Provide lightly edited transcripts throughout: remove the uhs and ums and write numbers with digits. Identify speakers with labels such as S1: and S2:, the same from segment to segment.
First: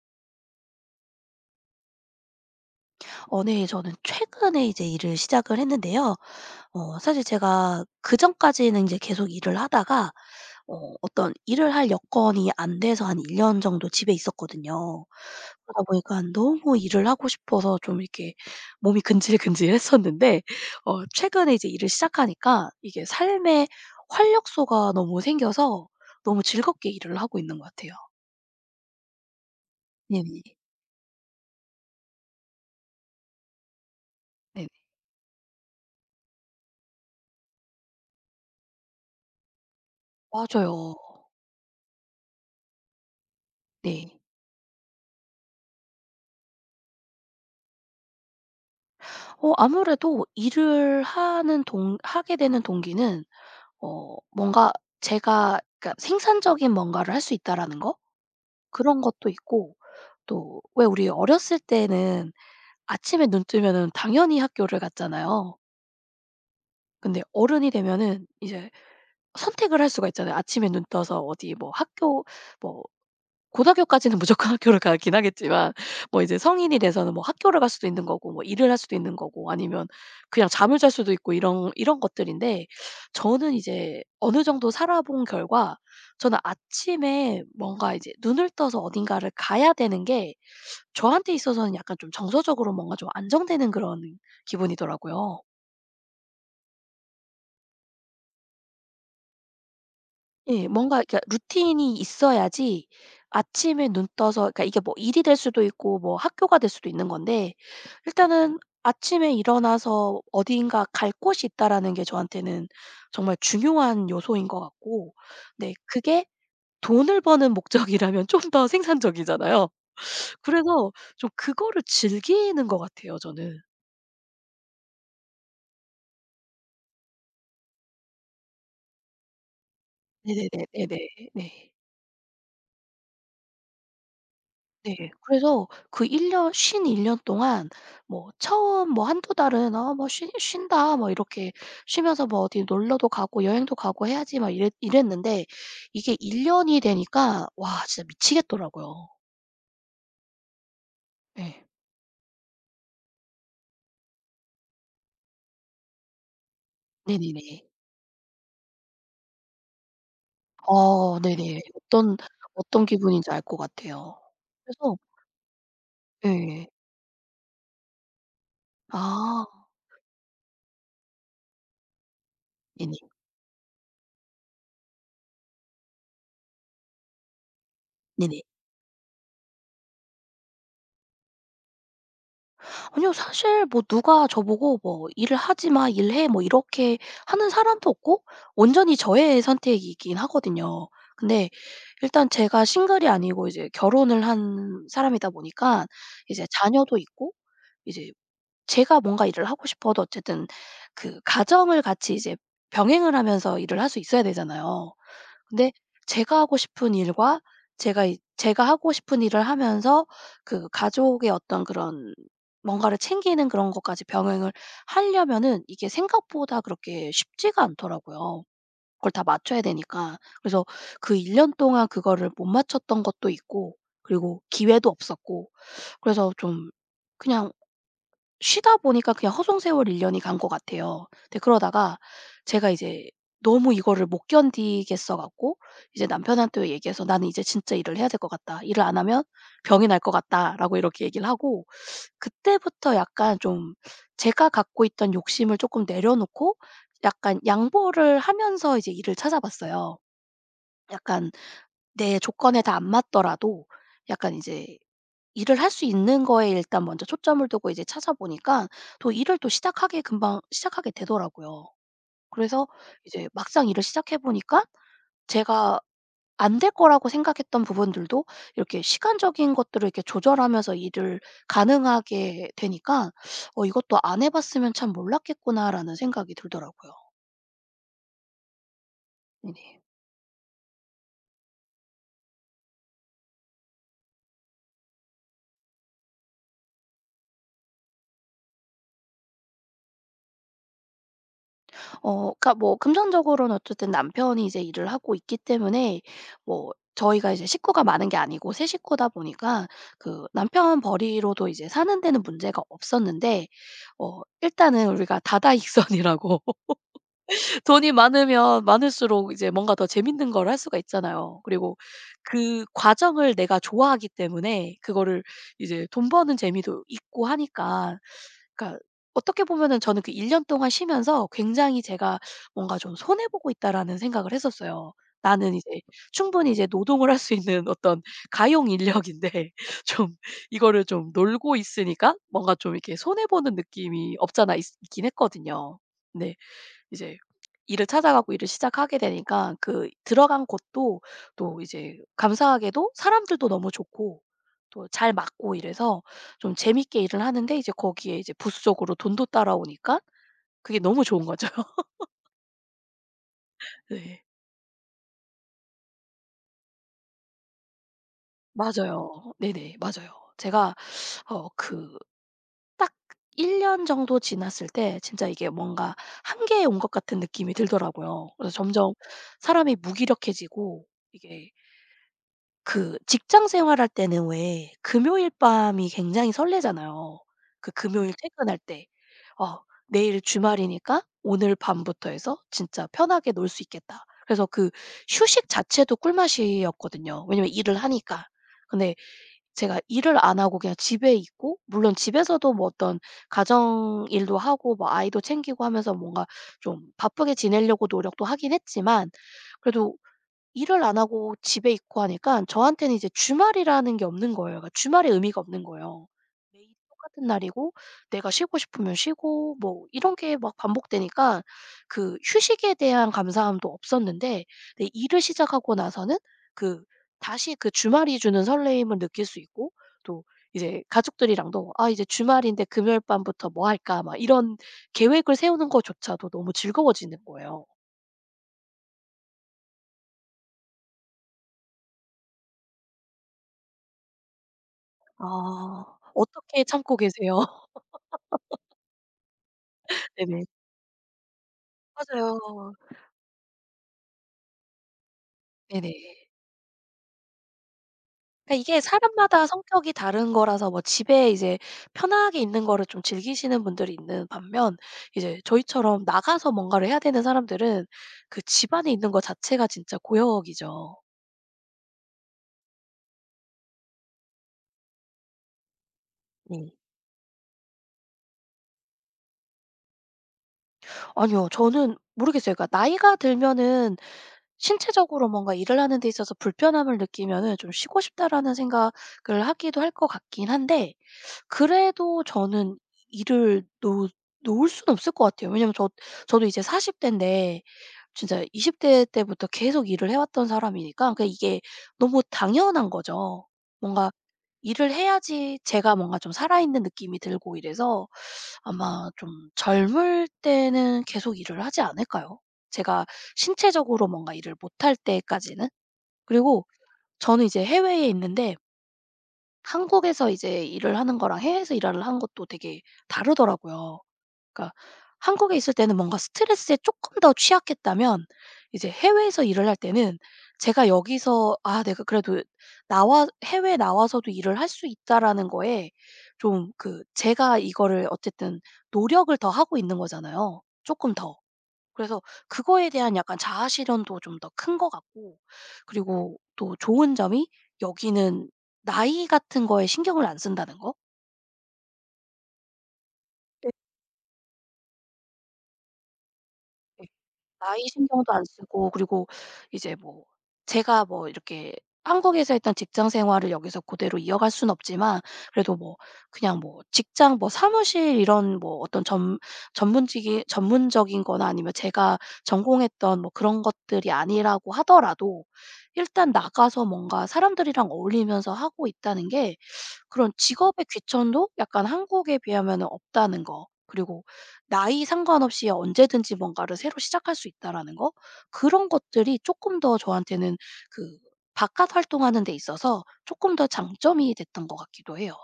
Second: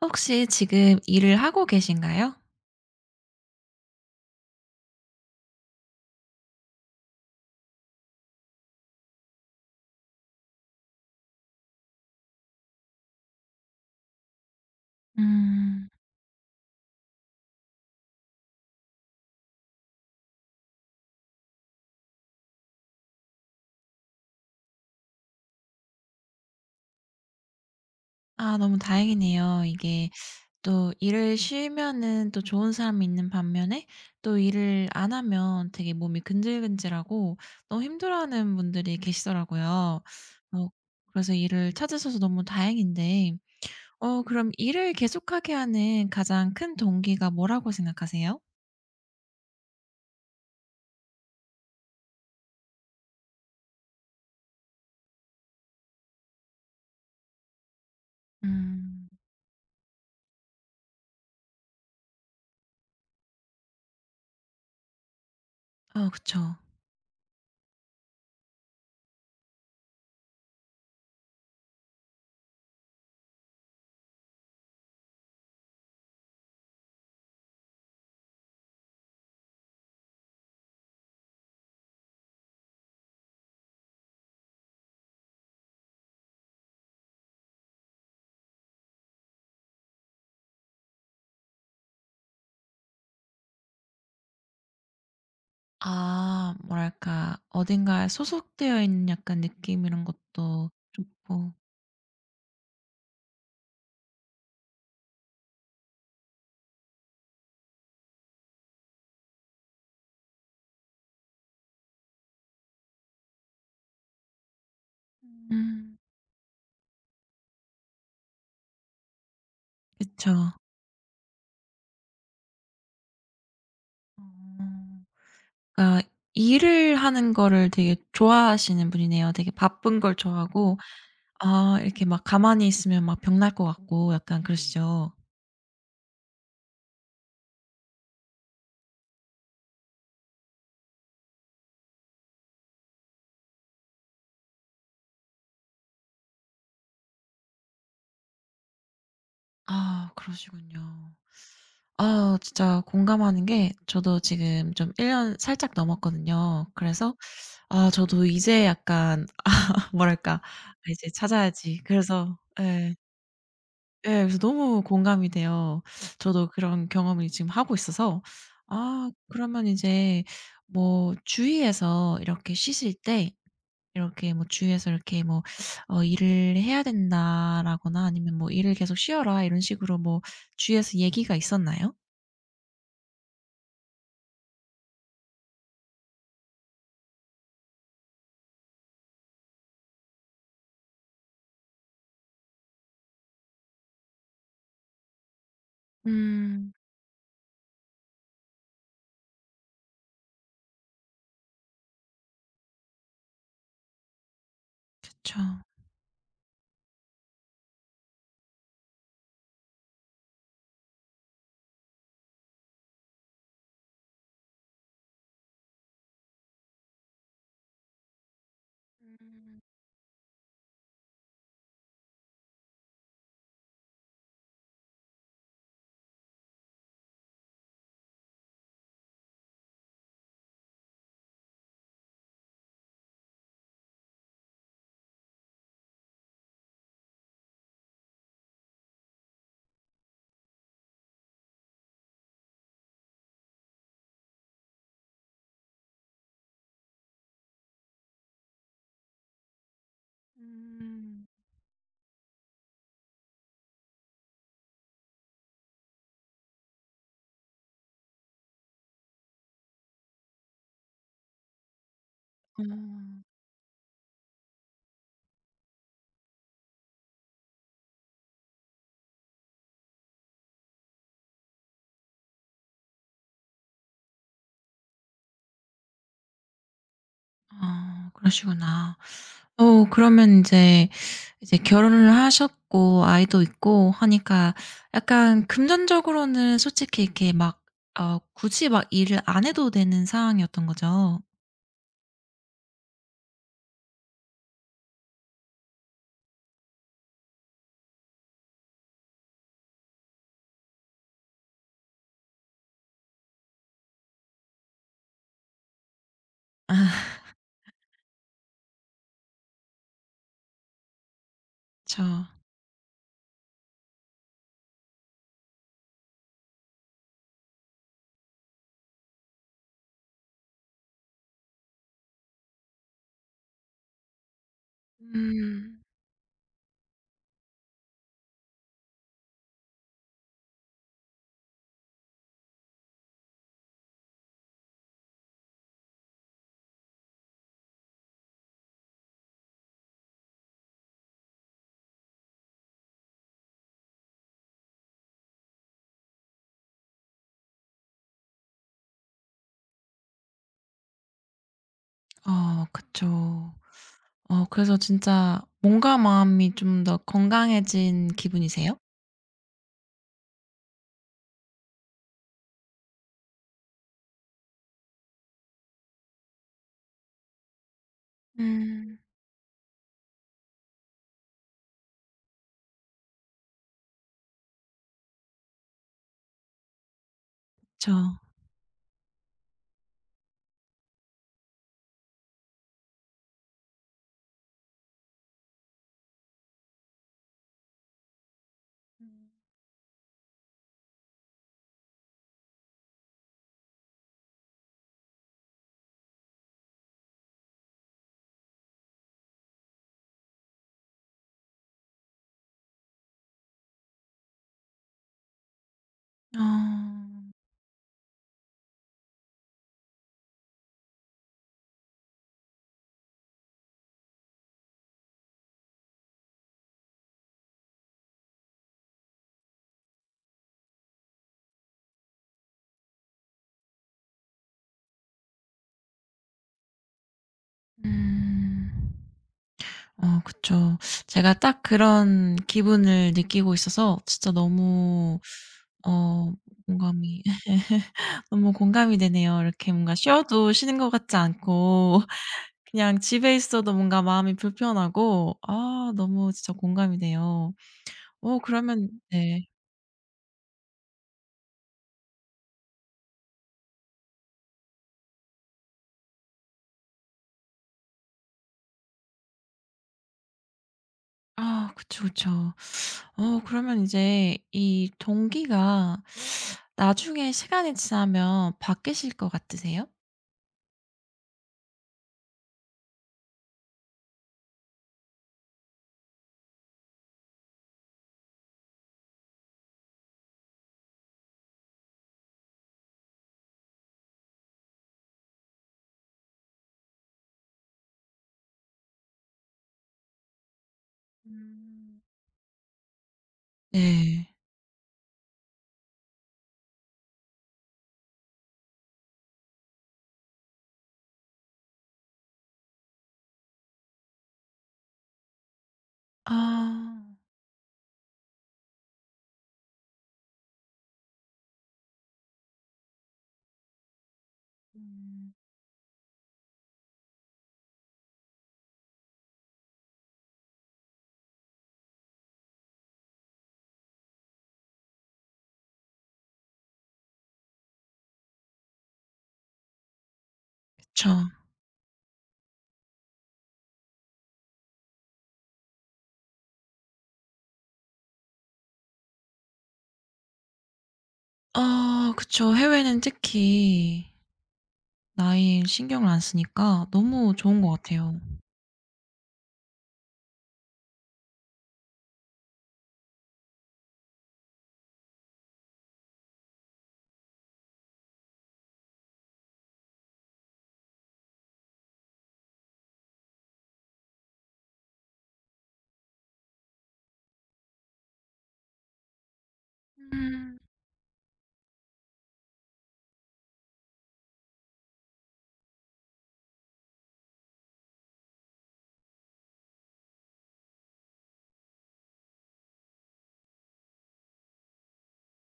S1: 혹시 지금 일을 하고 계신가요?
S2: 네. 저는 최근에 이제 일을 시작을 했는데요. 사실 제가 그전까지는 이제 계속 일을 하다가 어떤 일을 할 여건이 안 돼서 한 1년 정도 집에 있었거든요. 그러다
S1: 음.
S2: 보니까 너무 일을 하고 싶어서 좀 이렇게 몸이 근질근질했었는데 최근에 이제 일을 시작하니까 이게 삶의 활력소가 너무 생겨서 너무 즐겁게 일을 하고 있는 것 같아요.
S1: 아 너무 다행이네요. 이게
S2: 네네.
S1: 또 일을 쉬면은 또 좋은 사람이 있는 반면에 또
S2: 네네.
S1: 일을 안 하면 되게 몸이 근질근질하고 너무 힘들어하는 분들이 계시더라고요. 어
S2: 맞아요.
S1: 그래서 일을 찾으셔서 너무 다행인데
S2: 네.
S1: 어 그럼 일을 계속하게 하는 가장 큰 동기가 뭐라고 생각하세요?
S2: 아무래도 일을 하는 동 하게 되는 동기는 뭔가 제가 그러니까 생산적인 뭔가를 할 수 있다라는 거, 그런
S1: 음.
S2: 것도 있고 또 왜 우리 어렸을 때는 아침에 눈 뜨면은 당연히 학교를 갔잖아요.
S1: 어 그쵸.
S2: 근데 어른이 되면은 이제 선택을 할 수가 있잖아요. 아침에 눈 떠서 어디 뭐 학교, 뭐 고등학교까지는 무조건 학교를 가긴 하겠지만 뭐 이제 성인이 돼서는 뭐 학교를 갈 수도 있는 거고 뭐 일을 할 수도 있는 거고 아니면 그냥 잠을 잘 수도 있고, 이런 것들인데 저는 이제 어느 정도 살아본 결과 저는 아침에 뭔가 이제 눈을 떠서 어딘가를 가야 되는 게 저한테 있어서는 약간 좀 정서적으로 뭔가 좀 안정되는 그런 기분이더라고요.
S1: 아 뭐랄까 어딘가에 소속되어 있는 약간 느낌 이런
S2: 예.
S1: 것도
S2: 뭔가 그러니까
S1: 좋고.
S2: 루틴이 있어야지. 아침에 눈 떠서, 그러니까 이게 뭐 일이 될 수도 있고 뭐 학교가 될 수도 있는 건데 일단은 아침에 일어나서 어디인가 갈 곳이 있다라는 게 저한테는 정말 중요한 요소인 것 같고, 네
S1: 음
S2: 그게 돈을 버는 목적이라면 좀 더 생산적이잖아요.
S1: 그쵸.
S2: 그래서 좀 그거를 즐기는 것 같아요 저는.
S1: 어. 그러니까 일을 하는 거를 되게 좋아하시는 분이네요. 되게 바쁜 걸
S2: 네네네.
S1: 좋아하고.
S2: 네네. 네.
S1: 아 이렇게 막 가만히 있으면 막 병날 것 같고 약간
S2: 네.
S1: 그러시죠?
S2: 그래서 그 1년쉰1년 동안 뭐 처음 뭐 한두 달은, '아 뭐 쉬 쉰다.' 뭐 이렇게 쉬면서 뭐 어디 놀러도 가고 여행도 가고 해야지 막 이랬는데 이게 1 년이 되니까 와, 진짜 미치겠더라고요.
S1: 아 그러시군요.
S2: 예.
S1: 아 진짜 공감하는 게 저도 지금 좀 1년 년 살짝 넘었거든요. 그래서
S2: 네네네.
S1: 아 저도 이제 약간 뭐랄까 '아 이제
S2: 아 네네.
S1: 찾아야지.'
S2: 어떤
S1: 그래서
S2: 어떤
S1: 예.
S2: 기분인지 알 것
S1: 예.
S2: 같아요.
S1: 그래서 너무
S2: 그래서
S1: 공감이 돼요. 저도
S2: 예.
S1: 그런 경험을 지금 하고 있어서 아
S2: 아
S1: 그러면 이제 뭐 주위에서 이렇게 쉬실
S2: 네네.
S1: 때 이렇게 뭐 주위에서 이렇게 뭐 "일을 해야 된다."라거나 아니면
S2: 네네.
S1: 뭐 "일을 계속 쉬어라." 이런 식으로 뭐 주위에서 얘기가 있었나요?
S2: 아니요. 사실 뭐 누가 저보고 뭐 "일을 하지 마. 일해." 뭐 이렇게 하는 사람도 없고 온전히 저의 선택이긴 하거든요. 근데 일단 제가 싱글이 아니고 이제 결혼을 한 사람이다 보니까 이제
S1: 음.
S2: 자녀도 있고, 이제 제가 뭔가 일을 하고 싶어도 어쨌든 그 가정을 같이 이제 병행을 하면서 일을 할 수 있어야 되잖아요.
S1: 그쵸.
S2: 근데 제가 하고 싶은 일과 제가 하고 싶은 일을 하면서 그 가족의 어떤 그런 뭔가를 챙기는 그런 것까지 병행을 하려면은 이게 생각보다 그렇게 쉽지가 않더라고요. 그걸 다
S1: 음.
S2: 맞춰야 되니까. 그래서 그 1년 동안 그거를 못 맞췄던 것도 있고 그리고 기회도 없었고 그래서 좀 그냥 쉬다 보니까 그냥 허송 세월 1 년이 간 것 같아요. 근데 그러다가 제가 이제 너무 이거를 못 견디겠어 갖고 이제 남편한테 얘기해서 "나는 이제 진짜 일을 해야 될 것 같다. 일을 안 하면 병이 날 것 같다."라고 이렇게 얘기를 하고, 그때부터 약간 좀 제가 갖고 있던 욕심을 쪼끔 내려놓고 약간 양보를 하면서 이제 일을 찾아봤어요.
S1: 음.
S2: 약간 내 조건에 다 안 맞더라도 약간 이제 일을 할 수 있는 거에 일단 먼저 초점을 두고 이제 찾아보니까 또 일을 또 시작하게, 금방 시작하게 되더라고요.
S1: 어.
S2: 그래서 이제 막상 일을 시작해 보니까 제가 안 될 거라고 생각했던 부분들도 이렇게 시간적인 것들을 이렇게 조절하면서 일을 가능하게 되니까 '어 이것도 안 해 봤으면 참 몰랐겠구나.'라는 생각이 들더라고요.
S1: 아 그러시구나.
S2: 네네.
S1: 어 그러면 인제 이제 결혼을 하셨고 아이도 있고 하니까 약간 금전적으로는 솔직히 이렇게 막 굳이 막 일을 안 해도 되는 상황이었던 거죠.
S2: 그러니까 뭐 금전적으로는 어쨌든 남편이 이제 일을 하고 있기 때문에, 뭐 저희가 이제 식구가 많은 게 아니고 세 식구다 보니까 그 남편 벌이로도 이제 사는 데는 문제가 없었는데 일단은 우리가 다다익선이라고
S1: 아
S2: 돈이 많으면 많을수록 이제 뭔가 더 재밌는 걸 할 수가 있잖아요. 그리고
S1: 그쵸.
S2: 그 과정을 내가 좋아하기 때문에 그거를 이제 돈 버는 재미도 있고 하니까, 그러니까 어떻게 보면은 저는 그 1 년 동안 쉬면서 굉장히 제가 뭔가 좀 '손해 보고 있다.'라는 생각을 했었어요. 나는 이제
S1: 음.
S2: 충분히 이제 노동을 할 수 있는 어떤 가용 인력인데 좀 이거를 좀 놀고 있으니까 뭔가 좀 이렇게 손해 보는 느낌이 없잖아 있 있긴 했거든요. 네. 이제 일을 찾아가고 일을 시작하게 되니까 그 들어간 곳도 또 이제 감사하게도 사람들도 너무 좋고 또 잘 맞고 이래서 좀 재밌게 일을 하는데 이제 거기에 이제 부수적으로 돈도 따라오니까 그게 너무 좋은 거죠.
S1: 어 그쵸.
S2: 네.
S1: 어 그래서 진짜 몸과 마음이 좀 더 건강해진 기분이세요?
S2: 맞아요. 네네. 맞아요. 제가 그 딱 1년 정도 지났을 때 진짜 이게 뭔가 한계에 온 것 같은 느낌이 들더라고요. 그래서 점점
S1: 음.
S2: 사람이 무기력해지고, 이게 그 직장 생활할 때는 왜 금요일 밤이 굉장히 설레잖아요. 그
S1: 그쵸.
S2: 금요일 퇴근할 때. '어 내일 주말이니까 오늘 밤부터 해서 진짜 편하게 놀 수 있겠다.' 그래서 그 휴식 자체도 꿀맛이었거든요, 왜냐면 일을 하니까. 근데 제가 일을 안 하고 그냥 집에 있고, 물론 집에서도 뭐 어떤 가정 일도 하고 뭐 아이도 챙기고 하면서 뭔가 좀 바쁘게 지내려고 노력도 하긴 했지만 그래도 일을 안 하고 집에 있고 하니까 저한테는 이제 주말이라는 게 없는 거예요. 그러니까 주말의 의미가 없는 거예요. 매일
S1: 어.
S2: 똑같은 날이고, 내가 쉬고 싶으면 쉬고 뭐 이런 게 막 반복되니까 그 휴식에 대한 감사함도 없었는데, 데 일을 시작하고 나서는 그 다시 그 주말이 주는 설레임을 느낄 수 있고, 또 이제 가족들이랑도 '아 이제 주말인데 금요일 밤부터 뭐 할까?' 막 이런 계획을 세우는 것조차도 너무 즐거워지는 거예요.
S1: 음. 어 그쵸. 제가 딱 그런 기분을 느끼고 있어서 진짜 너무
S2: 아.
S1: 어
S2: 어떻게 참고
S1: 공감이
S2: 계세요?
S1: 너무 공감이 되네요. 이렇게 뭔가
S2: 네네.
S1: 쉬어도 쉬는 것 같지 않고
S2: 맞아요.
S1: 그냥 집에 있어도 뭔가 마음이 불편하고
S2: 네네.
S1: 아 너무 진짜 공감이 돼요. 어
S2: 그러니까 이게
S1: 그러면 네.
S2: 사람마다 성격이 다른 거라서 뭐 집에 이제 편하게 있는 거를 좀 즐기시는 분들이 있는 반면 이제 저희처럼 나가서 뭔가를 해야 되는 사람들은 그 집 안에 있는 거 자체가 진짜 고역이죠.
S1: 아 그쵸, 그쵸. 어 그러면 이제 이 동기가
S2: 네.
S1: 나중에 시간이 지나면 바뀌실 것 같으세요?
S2: 아니요. 저는 모르겠어요. 그러니까 나이가 들면은 신체적으로 뭔가 일을 하는 데 있어서 불편함을 느끼면은 좀 '쉬고 싶다.'라는 생각을 하기도 할 것 같긴 한데 그래도 저는 일을 놓 놓을 수는 없을 것 같아요. 왜냐면 저도 이제 40 대인데 진짜 20대 때부터 계속 일을 해 왔던 사람이니까 그 이게
S1: 음.
S2: 너무 당연한 거죠. 뭔가
S1: 네.
S2: 일을 해야지 제가 뭔가 좀 살아있는 느낌이 들고 이래서 아마 좀 젊을 때는 계속 일을 하지 않을까요? 제가 신체적으로 뭔가 일을 못할 때까지는? 그리고
S1: 아.
S2: 저는 이제 해외에 있는데 한국에서 이제 일을 하는 거랑 해외에서 일을 하는 것도 되게 다르더라고요. 그러니까
S1: 음
S2: 한국에 있을 때는 뭔가 스트레스에 쪼끔 더 취약했다면 이제 해외에서 일을 할 때는 제가 여기서 '아 내가 그래도 나와 해외에 나와서도 일을 할 수 있다.'라는 거에 좀, 그 제가 이거를 어쨌든 노력을 더 하고 있는 거잖아요
S1: 그쵸.
S2: 쪼끔 더. 그래서 그거에 대한 약간 자아 실현도 좀 더 큰 것 같고, 그리고 또 좋은 점이 여기는 나이 같은 거에 신경을 안 쓴다는 거?
S1: 아 그쵸. 해외는 특히 나이 신경을 안 쓰니까
S2: 예.
S1: 너무 좋은 것
S2: 나이
S1: 같아요.
S2: 신경도 안 쓰고 그리고 이제 뭐 제가 뭐 이렇게 한국에서 했던 직장 생활을 여기서 그대로 이어갈 순 없지만 그래도 뭐 그냥 뭐 직장 뭐 사무실 이런 뭐 어떤 전 전문직이, 전문적인 거나 아니면 제가 전공했던 뭐 그런 것들이 아니라고 하더라도 일단 나가서 뭔가 사람들이랑 어울리면서 하고 있다는 게, 그런
S1: 음.
S2: 직업의 귀천도 약간 한국에 비하면은 없다는 거. 그리고 나이 상관없이 언제든지 뭔가를 새로 시작할 수 있다라는 거, 그런 것들이 조금 더 저한테는 그 바깥 활동하는 데 있어서 조금 더 장점이 됐던 것 같기도 해요.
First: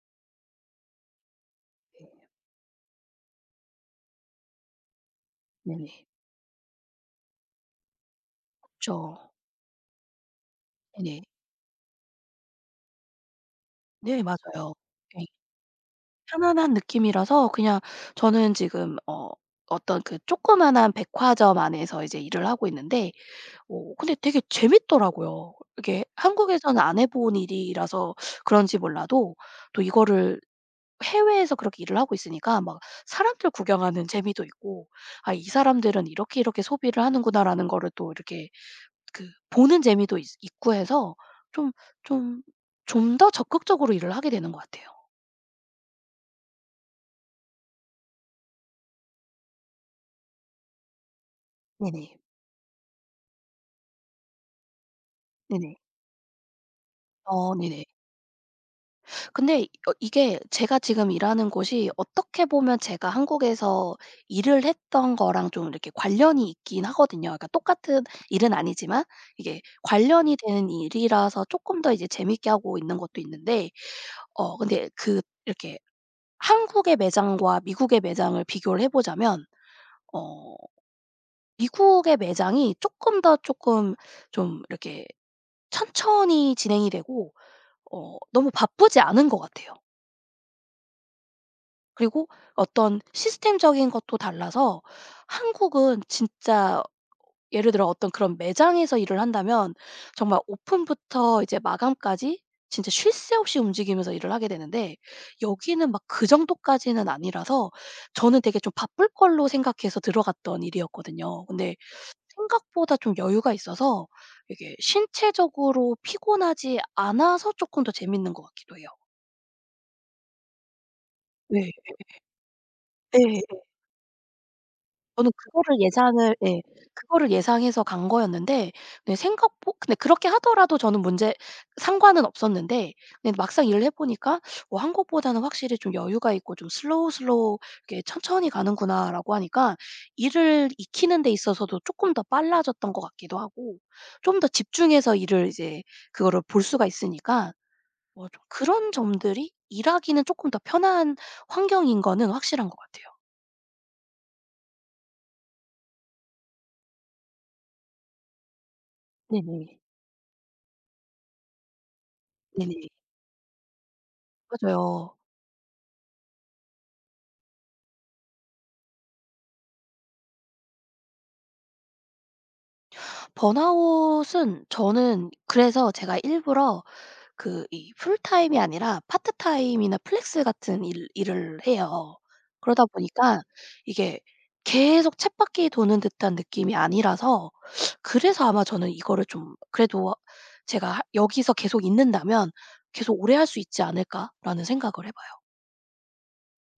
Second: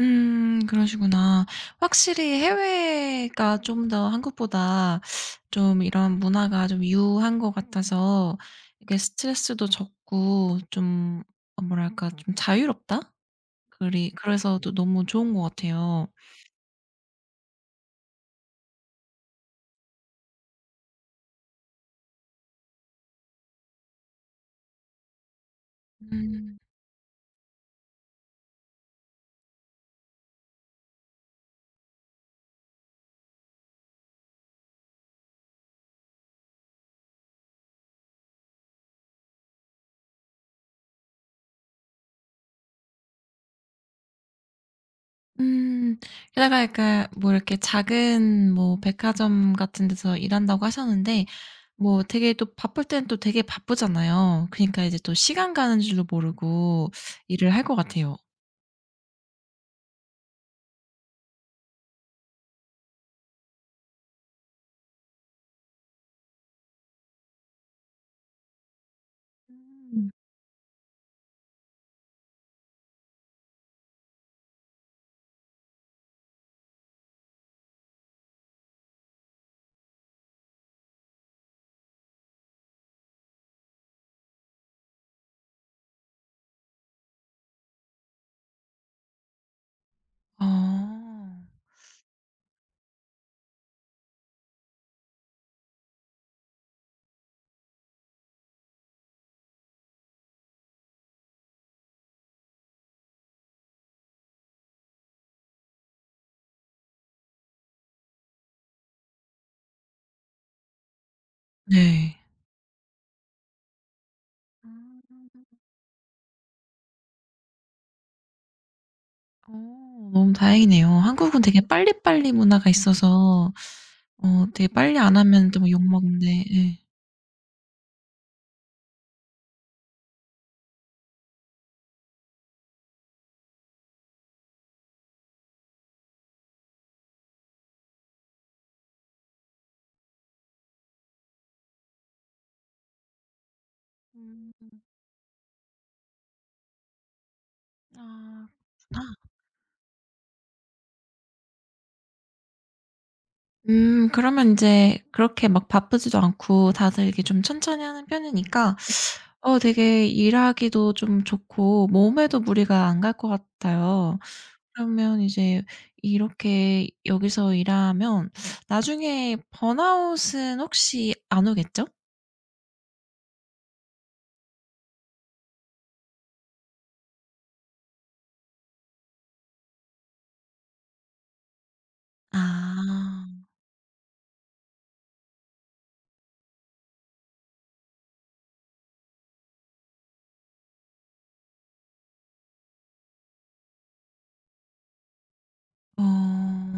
S1: 그러시구나. 확실히 해외가 좀 더 한국보다 좀
S2: 네네.
S1: 이런 문화가 좀 유한 것 같아서 이게
S2: 그쵸.
S1: 스트레스도 적고 좀
S2: 네네.
S1: 어 뭐랄까 좀 자유롭다? 그리
S2: 네
S1: 그래서 또
S2: 맞아요.
S1: 너무
S2: 예.
S1: 좋은 것 같아요.
S2: 편안한 느낌이라서 그냥 저는 지금 어떤 그 조그마한 백화점 안에서 이제 일을 하고 있는데 근데 되게 재밌더라고요. 이게
S1: 음.
S2: 한국에서는 안 해본 일이라서 그런지 몰라도 또 이거를 해외에서 그렇게 일을 하고 있으니까 막 사람들 구경하는 재미도 있고 '아 이 사람들은 이렇게 이렇게 소비를 하는구나.'라는 거를 또 이렇게 그 보는 재미도 있 있고 해서 좀 좀 좀 더 적극적으로 일을 하게 되는 것 같아요.
S1: 음. 게다가 약간 뭐 이렇게 작은 뭐 백화점 같은 데서 일한다고 하셨는데 뭐
S2: 네네.
S1: 되게 또 바쁠 때는 또 되게 바쁘잖아요. 그니까 이제 또 시간
S2: 네네.
S1: 가는 줄도 모르고 일을
S2: 어
S1: 할 것
S2: 네네.
S1: 같아요.
S2: 근데 이게 제가 지금 일하는 곳이 어떻게 보면 제가 한국에서 일을 했던 거랑 좀 이렇게 관련이 있긴 하거든요. 그러니까 똑같은 일은 아니지만 이게
S1: 음.
S2: 관련이 되는 일이라서 조금 더 이제 재밌게 하고 있는 것도 있는데 근데 그 이렇게 한국의 매장과 미국의 매장을 비교를 해 보자면 어 미국의 매장이 조금 더 조금 좀 이렇게 천천히 진행이 되고 너무 바쁘지 않은 것 같아요.
S1: 아.
S2: 그리고 어떤 시스템적인 것도 달라서 한국은 진짜 예를 들어 어떤 그런 매장에서 일을 한다면 정말 오픈부터 이제 마감까지 진짜 쉴 새 없이 움직이면서 일을 하게 되는데 여기는 막 그 정도까지는 아니라서 저는 되게 좀 바쁠 걸로 생각해서 들어갔던 일이었거든요. 근데
S1: 네.
S2: 생각보다 좀 여유가 있어서 이게 신체적으로 피곤하지 않아서 조금 더 재밌는 것 같기도 해요.
S1: 어 너무 다행이네요. 한국은 되게
S2: 네.
S1: 빨리빨리 문화가 있어서
S2: 네.
S1: 어 되게 빨리 안
S2: 저는
S1: 하면 또 뭐
S2: 그거를
S1: 욕먹는데
S2: 예상을, 예.
S1: 예.
S2: 그거를 예상해서 간 거였는데, 네 생각보 근데 그렇게 하더라도 저는 문제 상관은 없었는데 근데 막상 일을 해 보니까 '어 한국보다는 확실히 좀 여유가 있고 좀 슬로우 슬로우 이렇게 천천히 가는구나.'라고 하니까 일을 익히는 데 있어서도 쪼끔 더 빨라졌던 것 같기도 하고 좀 더
S1: 음.
S2: 집중해서 일을 이제 그거를 볼 수가 있으니까 뭐 좀
S1: 아.
S2: 그런 점들이 일하기는 쪼끔 더 편한 환경인 거는 확실한 것 같아요.
S1: 그러면 인제 그렇게 막 바쁘지도 않고 다들 이렇게 좀 천천히 하는 편이니까 어
S2: 네네.
S1: 되게 일하기도 좀 좋고 몸에도 무리가
S2: 네네.
S1: 안 갈 것 같아요.
S2: 맞아요.
S1: 그러면 이제 이렇게 여기서 일하면 나중에 번아웃은 혹시 안 오겠죠?
S2: 번아웃은 저는 그래서 제가 일부러 그 이 풀타임이 아니라 파트타임이나 플렉스 같은 일 일을 해요. 그러다 보니까
S1: 아.
S2: 이게 계속 쳇바퀴 도는 듯한 느낌이 아니라서 그래서 아마 저는 이거를 좀 그래도 제가 하 '여기서 계속 있는다면 계속 오래 할 수 있지 않을까.'라는 생각을 해 봐요.
S1: 어.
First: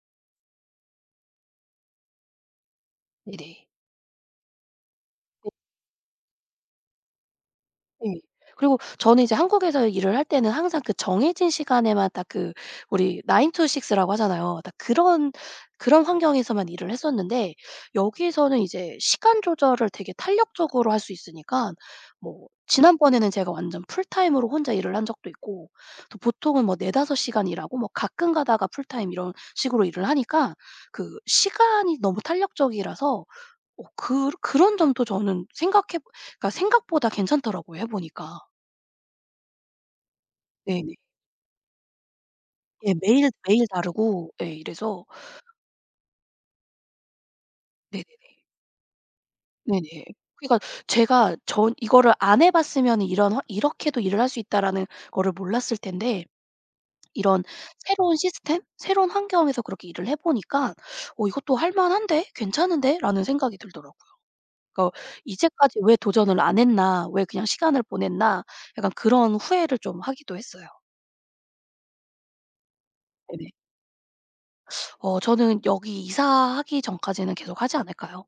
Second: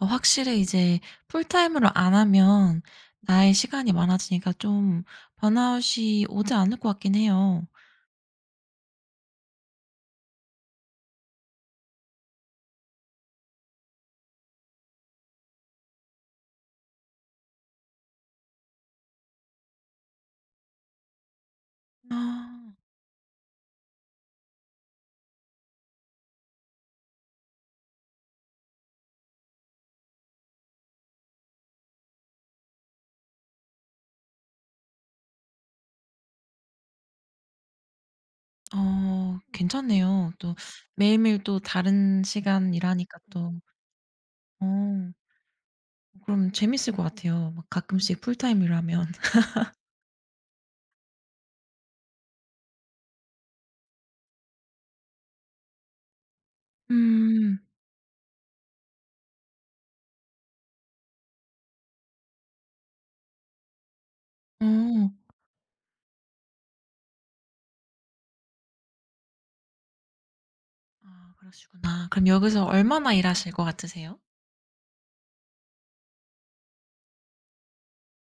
S1: 어 확실히 이제 풀타임으로 안 하면 나의
S2: 네네.
S1: 시간이 많아지니까 좀 번아웃이 오지 않을 것 같긴 해요.
S2: 네. 그리고 저는 이제 한국에서 일을 할 때는 항상 그 정해진 시간에만 딱 그 우리 9 to 6 라고 하잖아요. 딱 그런 환경에서만 일을 했었는데 여기서는 이제 시간 조절을 되게 탄력적으로 할 수 있으니까
S1: 아.
S2: 뭐 지난번에는 제가 완전 풀타임으로 혼자 일을 한 적도 있고 또 보통은 뭐 4-5 시간 일하고 뭐 가끔 가다가 풀타임 이런 식으로 일을 하니까 그 시간이 너무 탄력적이라서 그 그런 점도 저는 생각해, 그러니까 생각보다 괜찮더라고요 해 보니까.
S1: 어 괜찮네요. 또
S2: 네네.
S1: 매일매일 또 다른 시간
S2: 예
S1: 일하니까
S2: 매일
S1: 또
S2: 매일 다르고 예
S1: 어
S2: 이래서
S1: 그럼 재밌을 것 같아요. 막 가끔씩
S2: 네네네.
S1: 풀타임 일하면.
S2: 네네. 그러니까 제가 전 이거를 안 해 봤으면은 이런 화 '이렇게도 일을 할 수 있다.'라는 거를 몰랐을 텐데 이런
S1: 음.
S2: 새로운 시스템, 새로운 환경에서 그렇게 일을 해 보니까 '어 이것도 할 만한데? 괜찮은데?'라는 생각이 들더라고요.
S1: 어.
S2: 그러니까 '이제까지 왜 도전을 안 했나? 왜 그냥 시간을 보냈나?' 약간 그런 후회를 좀 하기도 했어요.
S1: 아 그러시구나. 그럼 여기서 얼마나
S2: 네네.
S1: 일하실 것 같으세요?
S2: 저는 여기 이사하기 전까지는 계속 하지 않을까요?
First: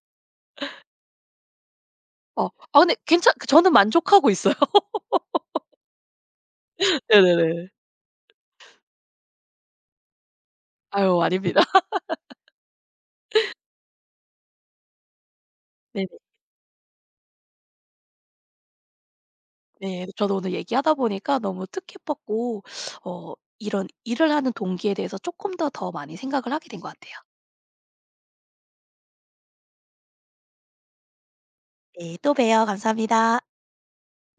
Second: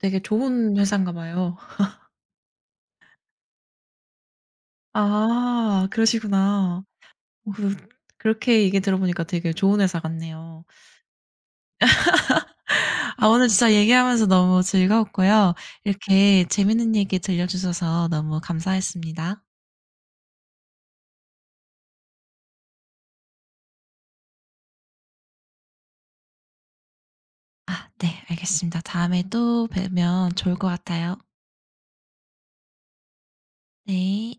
S1: 되게 좋은 회사인가 봐요.
S2: 어. 아 근데 괜찮 그 저는 만족하고 있어요.
S1: 아 그러시구나. 어
S2: 네네네.
S1: 그 그렇게 얘기 들어보니까 되게 좋은 회사 같네요.
S2: 아유 아닙니다.
S1: 아 오늘 진짜 얘기하면서 너무 즐거웠고요.
S2: 네네.
S1: 이렇게 재밌는 얘기 들려주셔서 너무 감사했습니다.
S2: 네. 저도 오늘 얘기하다 보니까 너무 뜻깊었고 어 이런 일을 하는 동기에 대해서 쪼끔 더 많이 생각을 하게 된 것 같아요.
S1: 네 알겠습니다. 다음에 또 뵈면 좋을 것 같아요.
S2: 네. 또 봬요. 감사합니다.
S1: 네.